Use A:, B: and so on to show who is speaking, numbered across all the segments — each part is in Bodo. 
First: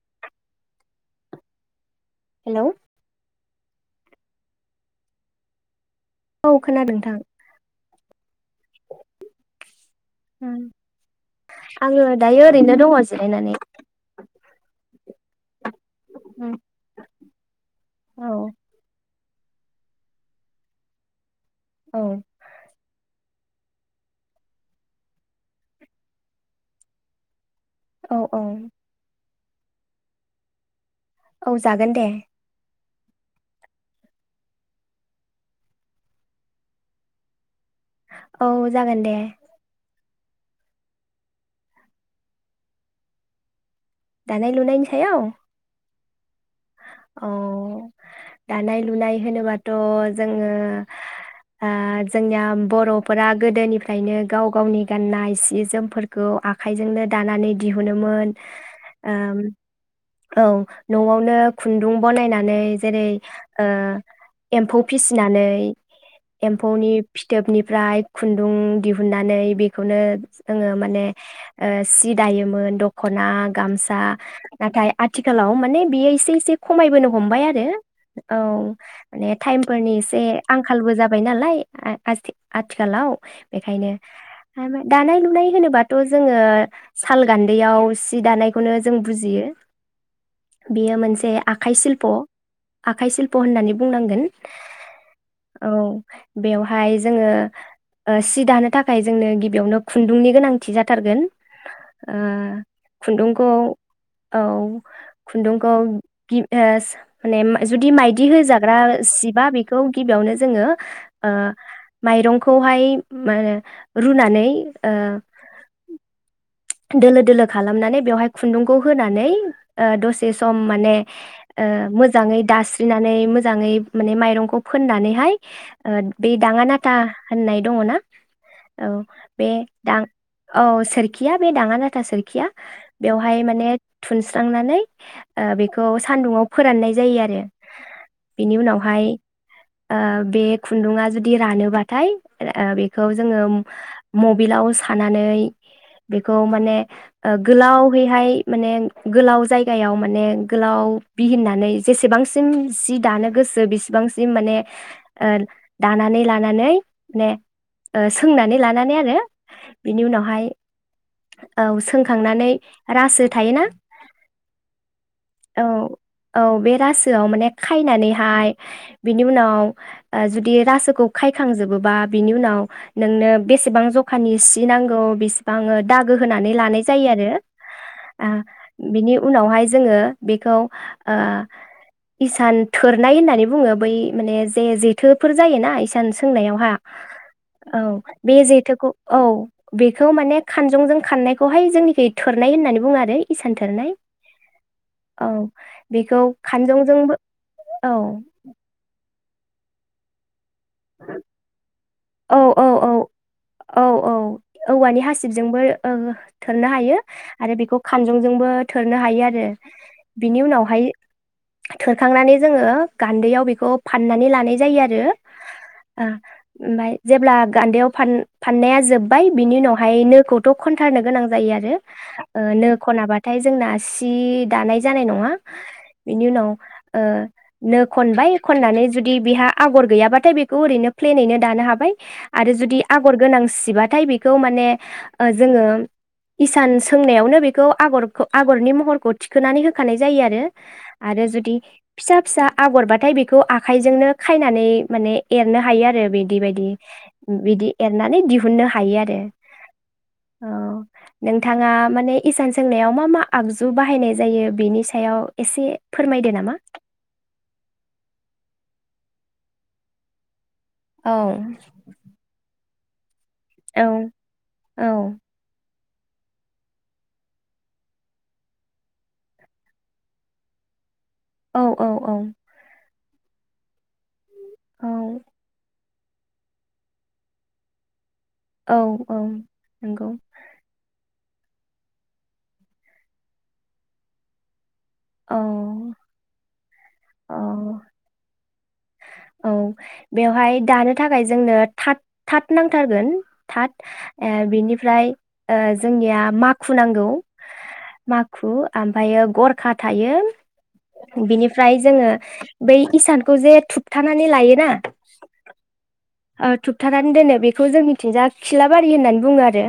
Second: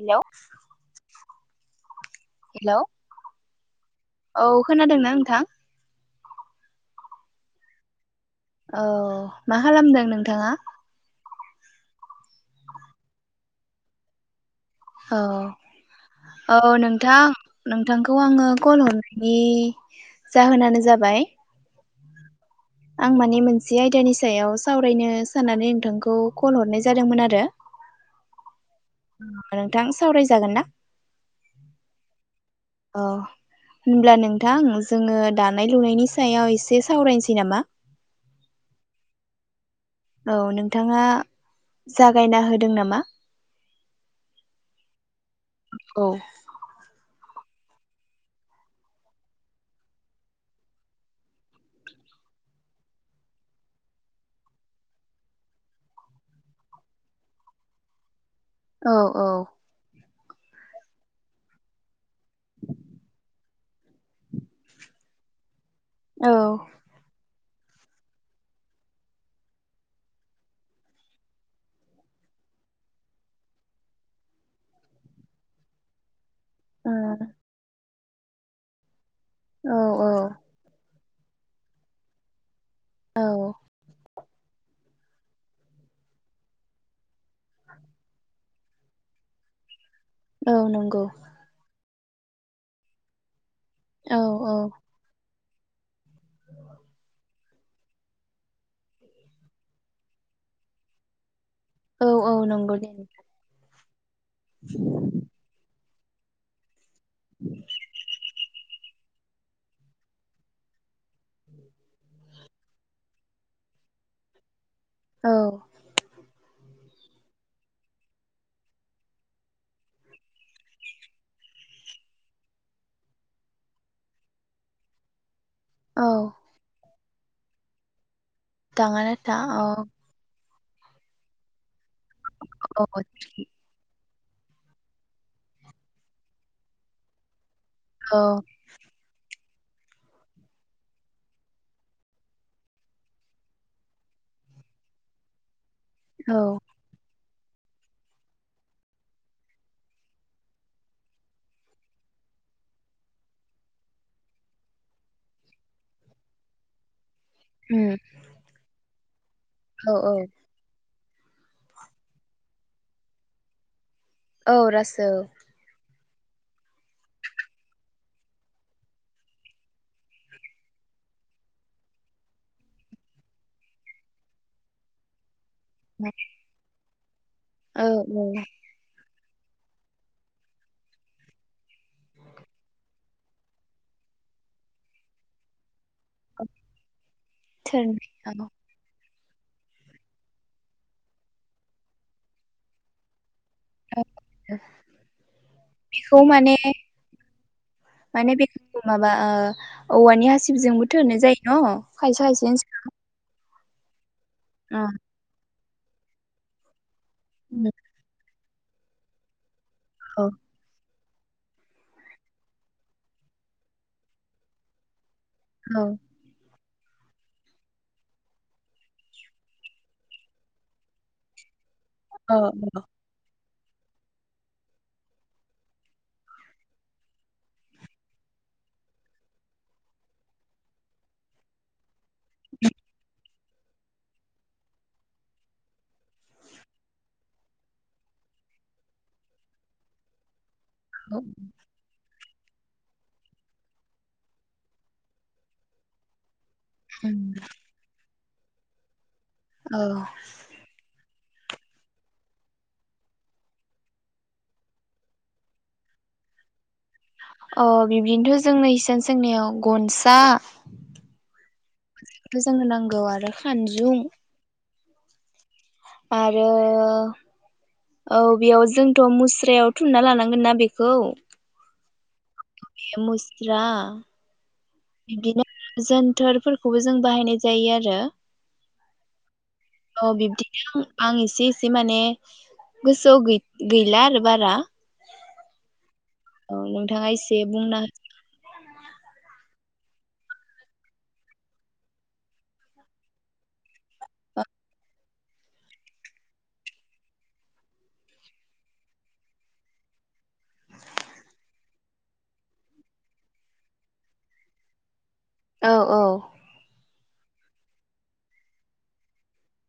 A: हेल'।
B: हेलौ।
A: औ खोनादोंना नोंथां?
B: औ खोनादों थां।
A: औ मा खालामदों नोंथाङा?
B: आङो दायो ओरैनो दङ जिरायनानै।
A: औ, औ नोंथां नोंथांखौ
B: औ
A: आङो कल हर नि जाहोनानो जाबाय
B: औ।
A: माने मोनसे आयदानि सायाव सावरायनो साननानै नोंथांखौ कल हरनाय जादोंमोन आरो।
B: औ औ।
A: नोंथां सावरायजागोन ना?
B: औ जागोन दे।
A: औ होमब्ला नोंथां जोङो दानाय लुनायनि सायाव एसे सावरायनोसै नामा?
B: औ जागोन दे।
A: औ नोंथाङा जागायना होदों नामा?
B: दानाय लुनायनि सायाव?
A: औ
B: अ' दानाय लुनाय होनोबाथ' जोङो ओ जोंनिया बर'फोरा गोदोनिफ्रायनो गाव गावनि गाननाय सि जोमफोरखौ आखाइजोंनो दानानै दिहुनोमोन।
A: औ औ
B: ओम औ नआवनो खुन्दुं बनायनानै जेरै ओ एम्फौ फिसिनानै
A: औ ओ
B: एम्फौनि फिथोबनि फ्राय खुन्दुं दिहुननानै बेखौनो जोङो माने ओ सि दायोमोन दखना गामसा नाथाय आथिखालाव माने बेयो एसे एसे खमायबोनो हमबाय आरो औ माने टाइम
A: औ
B: फोरनि
A: औ
B: एसे आंखालबो जाबा बाय नालाय आथि- आथिखालाव
A: औ
B: बेखायनो दानाय लुनाय होनोबाथ जोङो साल गान्दैयाव सि दानायखौनो जों बुजियो
A: औ नंगौ।
B: बाइशिल्प आखाइशिल्प। ब होननानै
A: औ
B: बुंनांगोन।
A: औ
B: औ बेवहाय जोङो ओ सि दानो थाखाय जोंनो गिबियावनो खुन्दुंनि गोनांथि जाथारगोन।
A: औ
B: ओ
A: औ नंगौ दे नोंथां।
B: खुन्दुंखौ। औ खुन्दुंखौ। गिब एस। माने मा जुदि मायदि हो जाब। जाग्रा सिबा बेखौ गिबियावनो जोङो ओ माइरंखौहाय रुनानै। ओ
A: औ।
B: दोलो दोलो खालामनानै बेवहाय खुन्दुंखौ होनानै ओ दसे सम माने ओ मोजाङै दास्रिनानै मोजाङै माने माइरंखौ फोननानैहाय। ओ
A: औ
B: बे दाङा ना। था होननाय दङ ना। औ
A: दाङा नाथा
B: बे
A: औ
B: दां। औ सोरखि। गैया बे दाङा। थ सोरोरखिया
A: औ
B: बेवहाय माने। थुनस्रांनानै ओ बेखौ सान्दुंङाव फोराननाय जायो आरो।
A: औ
B: बेनि उनावहाय। ओ बे खुन्दुा जुदि रानोबाथाय ओ बेखौ जोङो मबिलाव सानानै। बेखौ
A: औ
B: माने। ओ गोलावहैहाय माने गोलाव जायगायाव माने गोलाव बिहिननानै जेसेबांसिम जि दानो गोसो बेसेबांसिम माने ओ दानानै लानानै। मे
A: उम
B: ओ सोंनानै लानानै आरो।
A: औ
B: बिनि
A: औ
B: उनावहाय। औ सोंखांनानै रासो थायोना।
A: औ राजो।
B: औ औ बे रासोआव माने खायनानैहाय बिनि उनाव जुदि रासोखौ खायखांजोबोबा बिनि उनाव नोंनो बेसेबां जखानि सि नांगौ बे। आंङो दागो होनानै लानाय। जायो आरो।
A: औ
B: आ बिनि। उनावहाय जोंङो बेखौ ओ हिसान थोरनाय होननानै बुंङो बै माने जे जेथोफोर जायोना इस। हिसान सोंनायावहा औ
A: थोरनाय औ
B: बे जेथोखौ। औ बेखौ माने। खानजंजों खाननायखौहाय जोंनिखि थोरनाय होननानै बुङो आरो इसानथोरनाय
A: औ
B: औ बेखौ खानजंजोंबो औ
A: औवानिहासि जोंबो थोर जायो न
B: औ
A: खायसायसै
B: औ औ औ औ औवानि हासिबजोंबो ओ थोननो हायो आरो बेखौ खानजं जोंबो थोरनो हायो आरो
A: औ
B: बिनि उनावहाय थोरखांनानै जोंङो गान्दैयाव बेखौ फाननानै लानाय जायो आरो
A: औ
B: ओ ओमफ्राय जेब्ला गान्दायाव फान फाननाया जोब्बाय बिनि उनावहाय नोखौथ खनथारनो गोनां जायो आरो
A: औ
B: ओ नो खनाबाथाय जोंना सि दानाय जानाय नंङा बिनि उनाव ओ नो खनबाय खनानै जुदि बेहा आगर गैयाबाथाय बेखौ ओरैनो प्लेनैनो दानो हाबाय आरो जुदि आगर गोनां सिबाथाय बेखौ माने ओ जोंङो इसान सोंनायावनो बेखौ आगरखौ आगरनि महरखौ थिखोनानै होखानाय जायो आरो आरो जुदि फिसा फिसा आगरबाथाय बेखौ आखाइजोंनो खायनानै माने एरनो हायो आरो बे बायदि बि बिदि एरनानै दि हुननो हायो आरो।
A: औ
B: औ नोंथाङा माने इसान सोंनायाव मा मा आगजु बाहायनाय जायो बेनि सायाव एसे फोरमायदो नामा?
A: अ बिबदिनोथ जोंनसां सोंनियाव गनसा
B: औ।
A: गौ आरो
B: औ
A: खानजुं
B: औ
A: आरो औ बेयाव जोंथ मुस्रायाव थुनना लानांगोन ना बेखौ।
B: औ औ औ।
A: मुस्रा
B: औ
A: बिदिनो जोनथोरफोरखौबो जों बाहायनाय जायो आरो।
B: औ औ नंगौ‌।
A: इसे इसे माने गोसोआव गैला आरो बारा
B: औ।
A: औ नों नोंथाङा
B: औ
A: एसे बुंना
B: औ बेवहाय दानो थाखाय जोंनो थाथ-थाथ नांथारगोन थाथ ओ बिनिफ्राय जोंनिया माखु नांगौ माखु ओमफ्राययो गरखा थायो बिनिफ्राय जोङो बै इसानखौ जे थु हमथानानै लायोना
A: औ औ
B: बथानानै दोनो बेखौ जोंनिथिंजा खिलाबारि होननानै बुङो आरो।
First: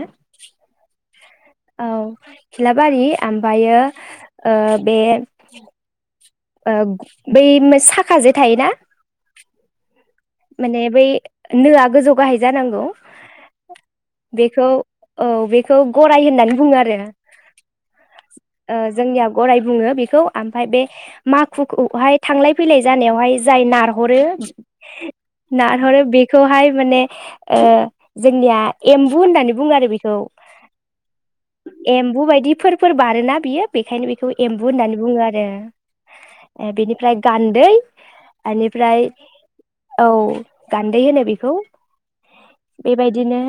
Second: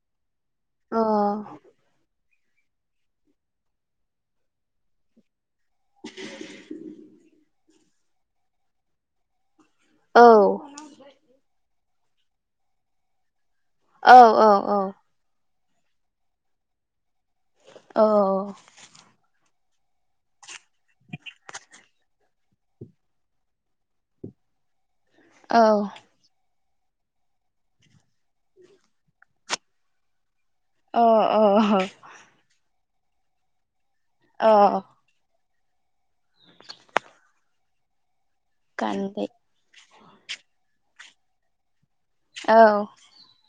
A: औ अ
B: औ खिलाबारि ओमफ्रायो बे
A: [inaudible]
B: बै साखाजे थायोना।
A: औ
B: माने बै नोआ गोजौ गाहाय जानांगौ।
A: औ
B: बेखौ औ बे खौ गराइ होननानै बुङो आरो
A: औ
B: ओ जोंनिया गराइ बुङो बेखौ ओमफ्राय बे खौहाय थांलाय फैलाय जानायावहाय जाय नारहरो
A: औ
B: नारहरो बेखौहाय थार माने ओ जोंनिया एम्बु होननानै बुङो आरो बेखौ
A: अ अ
B: फोर बारोना बियो बेखायनो बेखौ
A: अ
B: एम्बु होननानै बुङो आरो ए बिनिफ्राय गान्दै ओनिफ्राय
A: गान्दै
B: औ गान्दै होनो बेखौ
A: औ
B: बे बायदिनो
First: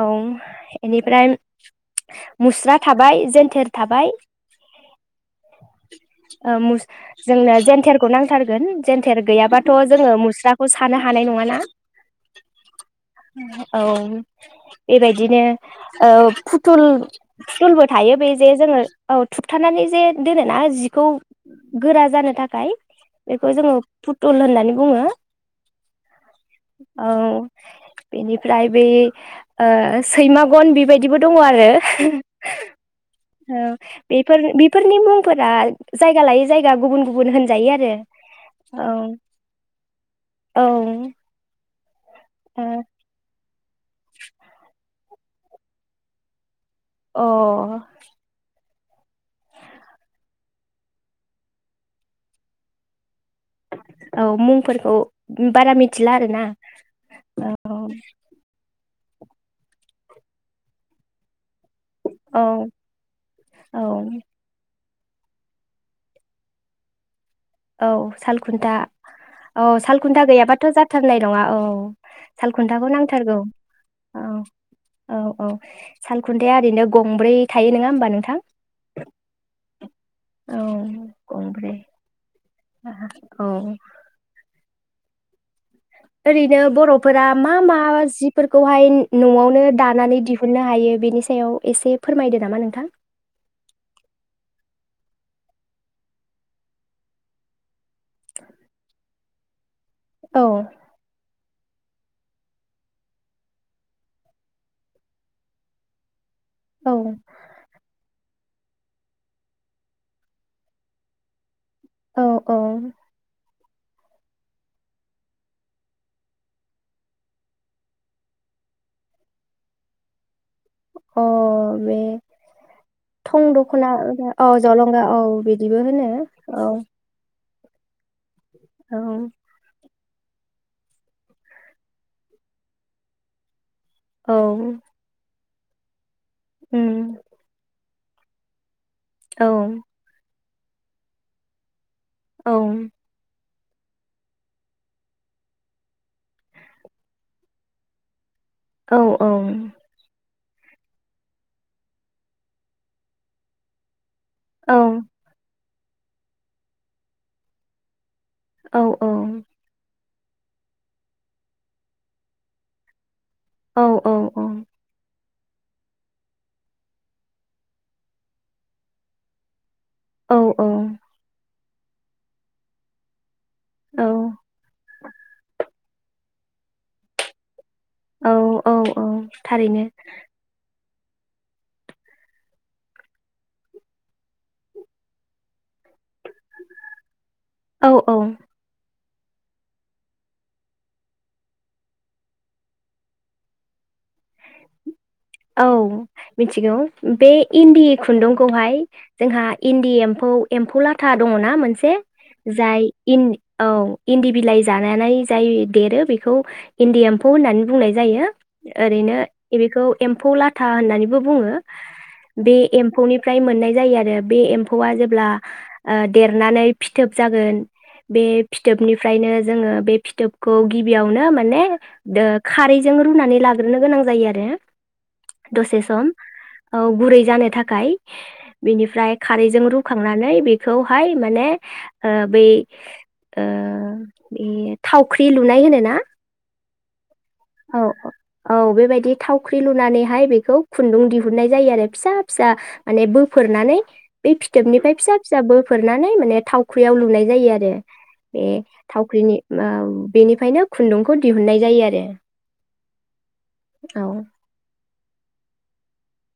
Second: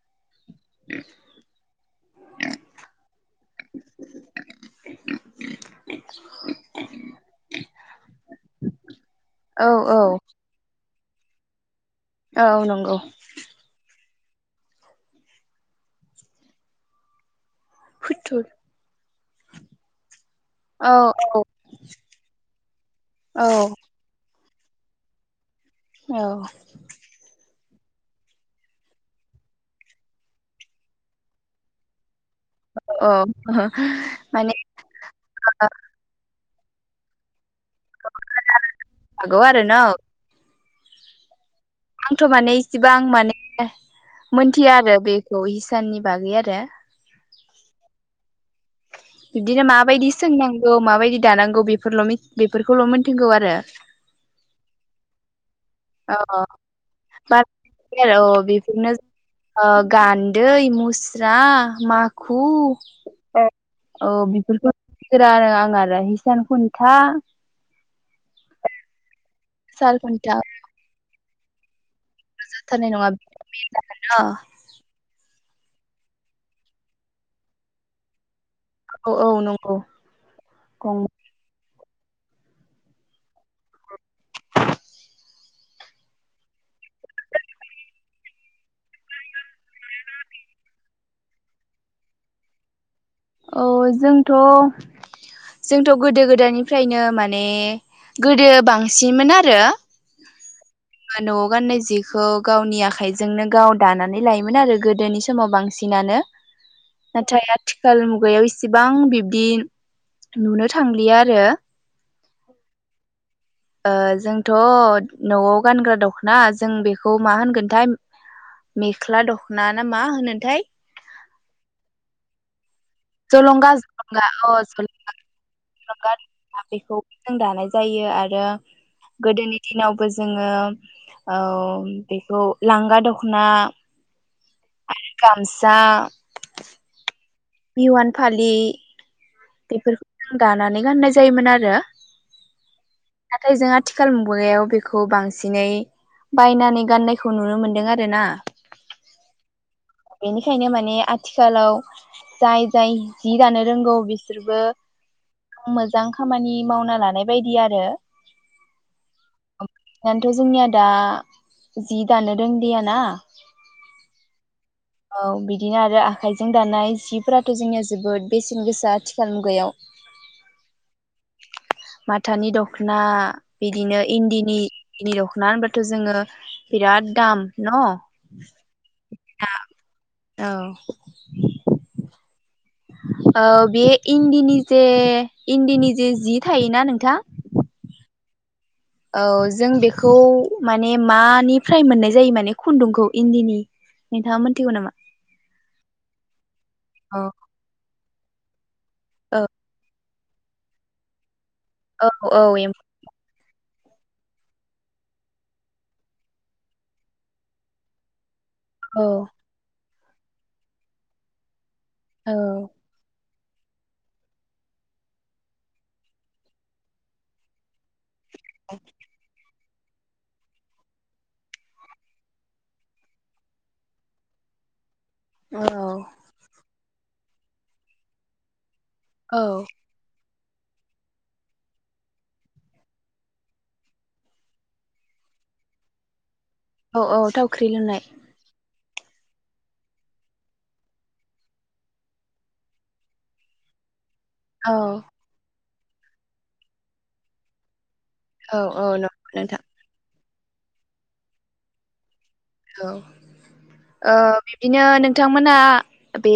B: औ बेनिफ्राय मुस्रा थाबाय जेन्थेर थाबाय जोंनो जेनथोरखौ नांथारगोन जेनथोर
A: औ
B: गैयाबाथ
A: औ
B: जोङो मुस्राखौ सा थानो हानाय नङाना
A: औ नंगौ
B: बे बायदिनो ओ फुथुल तुलबो थायो बे
A: फुथुर
B: जे जोङो औ थुबथानानै जे दोनोना
A: औ
B: जिखौ
A: औ
B: गोरा जानो थाखाय
A: औ
B: बेखौ जोङो फुद सुल होननानै बुङो
A: औ
B: औ बेनिफ्राय बै ओ सैमागन बेबायदिबो दङ आरो
A: औ
B: ओ बेफोर
A: माने
B: बेफोरनि मुंफोरा लायो जायगा गुबुन गुबुन होन जायो आरो औ
A: हागौ आरो न
B: औ
A: आंथ माने
B: ओ
A: इसेबां माने मोनथिया आरो बे खौ हिसाननि बागै आरो
B: अ
A: बिदिनो माबायदि सोंनांगौ माबायदि दानांगौ बेफोरल मि बेफोरखौल मोन
B: औ मुंफोरखौ बारा मिथिला
A: अ
B: आरोना
A: [inaudible] आरो अ बेफोरनो ओ गान्दै मुस्रा माखु
B: औ औ
A: ओ बिफोरखो गोरा आरो आं आरो हिसान खुन्था
B: औ सालखुन्था औ
A: साल
B: सालखुन्था
A: खुन्था
B: गैयाबाथ जाथारनाय नङा औ सालखुन्थाखौ
A: जाथारनाय नङा
B: नांथारगौ
A: बिनो
B: औ औ औ सालखुन्थाया ओरैनो गंब्रै थायो नोङा होमबा नोंथां?
A: औ औ नंगौ
B: औ
A: गं
B: गंब्रै [inaudible] औ ओरैनो बरफोरा मा मा जिफोरखौहाय नआवनो दानानै दिहुननो हायो बेनि सायाव एसे फोरमायदो नामा नोंथां?
A: औ जोंथ-जोंथ गोदो गोदायनिफ्रायनो माने गोदो बांसिनमोन आरो
B: औ
A: बा नआव गाननाय जिखौ गावनि आखाइजोंनो गाव दानानै लायोमोन आरो गोदोनि समाव बांसिनानो
B: औ
A: नाथाय आथिखाल मुगायाव इ एसेबां बिब्दि नुनो थांलिया आरो
B: औ औ
A: ओ जोंथ' नआव गानग्रा दखना जों बेखौ मा होनगोनथाय मेख्ला दखना ना मा होनोथाय
B: अ बे थं
A: जलंगा
B: दखना
A: जलंगा
B: अ जलंगा औ बिदिबो होनो
A: जलंगा
B: औ
A: बेखौ जों दानाय जायो आरो
B: औ
A: गोदोनि दिनाव बो जोङो औ बेखौ लांगा दख'ना
B: औ
A: गामसा
B: उम
A: बिहुवान फालि
B: औ
A: बेफोरखौ दानानै गाननाय जायोमोन आरो।
B: औ
A: नाथाय जों आथिखाल मुगायाव बेखौ बांसिनै बायनानै गाननायखौ नुनो मोनदों आर ना।
B: औ
A: बेनिखायनो माने आथिखालाव जाय जाय जि दानो रोंगौ बिस सोरबा
B: औ
A: आं मोजां खामानि मावना लानाय बायदि आरो
B: औ औ
A: दाथ' जोंनिया दा जि दानो रोंदैया ना
B: औ औ औ
A: औ बिदिनो आरो आखाइजों दानाय जिफोराथ' जोंनिया जोबोद बेसेन गोसा आथिखाल मुगायाव। माथानि दख'ना बिदिनो इन्दिनि इ दख'ना होनबा थ' जोङो बिराद दाम। न'
B: औ औ औ थारैनो।
A: औ औ बेयो इन्दिनि जे इदिनि जि थायोना नोंथां।
B: औ औ
A: औ जों बेखौ माने मानिफ्राय मोननाय जायो माने खुन्दुंखौ इन्दिनि नोंथाङा मोनथिगौ नामा?
B: औ मिथिगौ
A: औ
B: बे इन्दि खुन्दुंखौहाय जोंहा इन्दि एम फौखौ एम्फौला था दं। ना मोनसे
A: औ औ
B: जाय इन। औ इन्दि बिलाइ जानानै जाय देरो बेखौ इन्दि एम्फौ होननानै बुंनाय जायो।
A: एम्फौ
B: ओरैनो बेखौ एम्फौ लाथा होननानैबो बुङो
A: औ
B: बे एम्फौनि फ्राय मोननाय जायो आरो बे एम्फौआ जेब्ला देरनानै फिथोब जागोन बे फिथोबनिफ्रायनो जोङो बे फिथोबखौ गिबियावनो माने दो खारैजों रुनानै लाग्रोनो गोनां जायो आरो दे
A: औ
B: दसे सम औ गुरै जानो थाखाय बिनिफ्राय
A: औ
B: खारैजों रुखांनानै बे खौहाय माने ओ बै ओ बे थावख्रि लुनाय होनोना?
A: औ औ थावख्रि लुनाय
B: औ बेबायदि थावख्रि लुनानैहाय बेखौ खुन्दुं दिहुननाय जायो आरो फिसा फिसा माने बोफोरनानै बे
A: औ
B: फिथोबनिफ्राय फिसा फिसाबो फोरनानै माने थावख्रियाव लुनाय जायो आरो बे
A: औ औ नंगौ
B: थावख्रिनि
A: नोंथां
B: [unintelligible] बेनिफ्रायनो खुन्दुंखौ दिहुनन्नाय जायो आरो
A: औ ओ
B: औ
A: बिब्दिनो नोंथांमोनहा बे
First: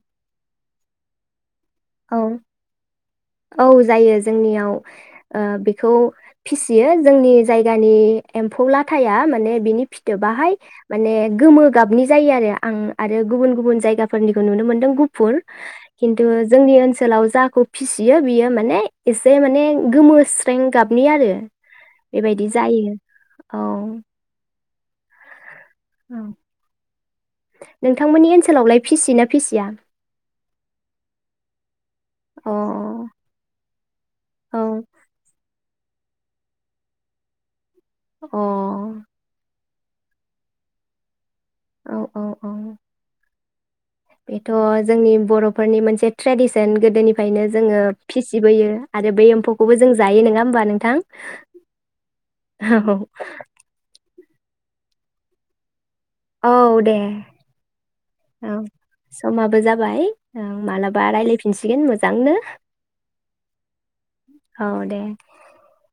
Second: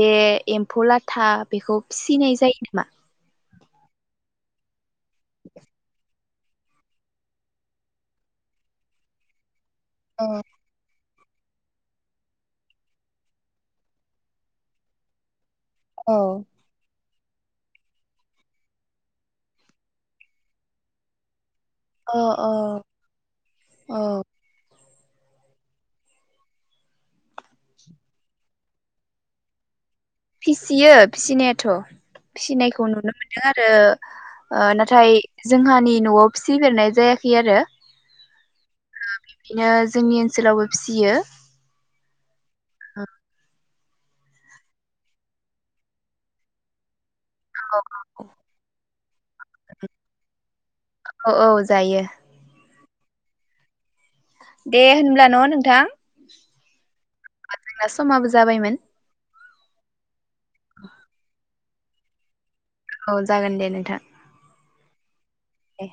A: एम्फौ लाथाब बेखौ
B: औ
A: फिसिनाय जायो नामा?
B: औ जायो जोंनियाव ओ बेखौ फिसियो जोंनि जायगानि एम्फौ लाथाया माने बिनि
A: औ
B: फिथोबाहाय माने गोमो गाबनि जायो आरो आं आरो गुबुन गुबुन जायगाफोरनिखौ नुनो मोनदों गुफुर
A: औ
B: खिन्थु ओनसोलाव जाखौ फिसियो बियो माने एसे माने गोमोस्रें गाबनि आरो
A: अ
B: बेबायदि जायो। औ औ नोंथांमोननि ओनसोलावलाय फिसियो ना फिसिया?
A: फिसियो फिसिनायाथ'
B: अ
A: फिसिनायखौ नुनो
B: औ
A: मोनदों आ रो
B: अ
A: ओ नाथाय जोंहानि न'आव फिसिफेरनाय जायाखै आरो
B: अ
A: दिनो जोंनि ओनसोलावबो फिसियो।
B: औ औ औ बेथ' जोंनि बर'फोरनि मोनसे ट्रेडिसन गोदोनि फ्रायनो जोङो फिसिबोयो आरो बे एम्फौखौबो जों जायो। नोङा होमबा नोंथां?
A: औ औ जायो दे होनब्ला न' नोंथां।
B: औ दे।
A: [unintelligible] समाबो जाबायमोन।
B: बो जाबाय ओ मालाबा रायलायफिनसिगोन मोजांनो।
A: औ जागोन दे नोंथां।
B: औ दे।
A: ए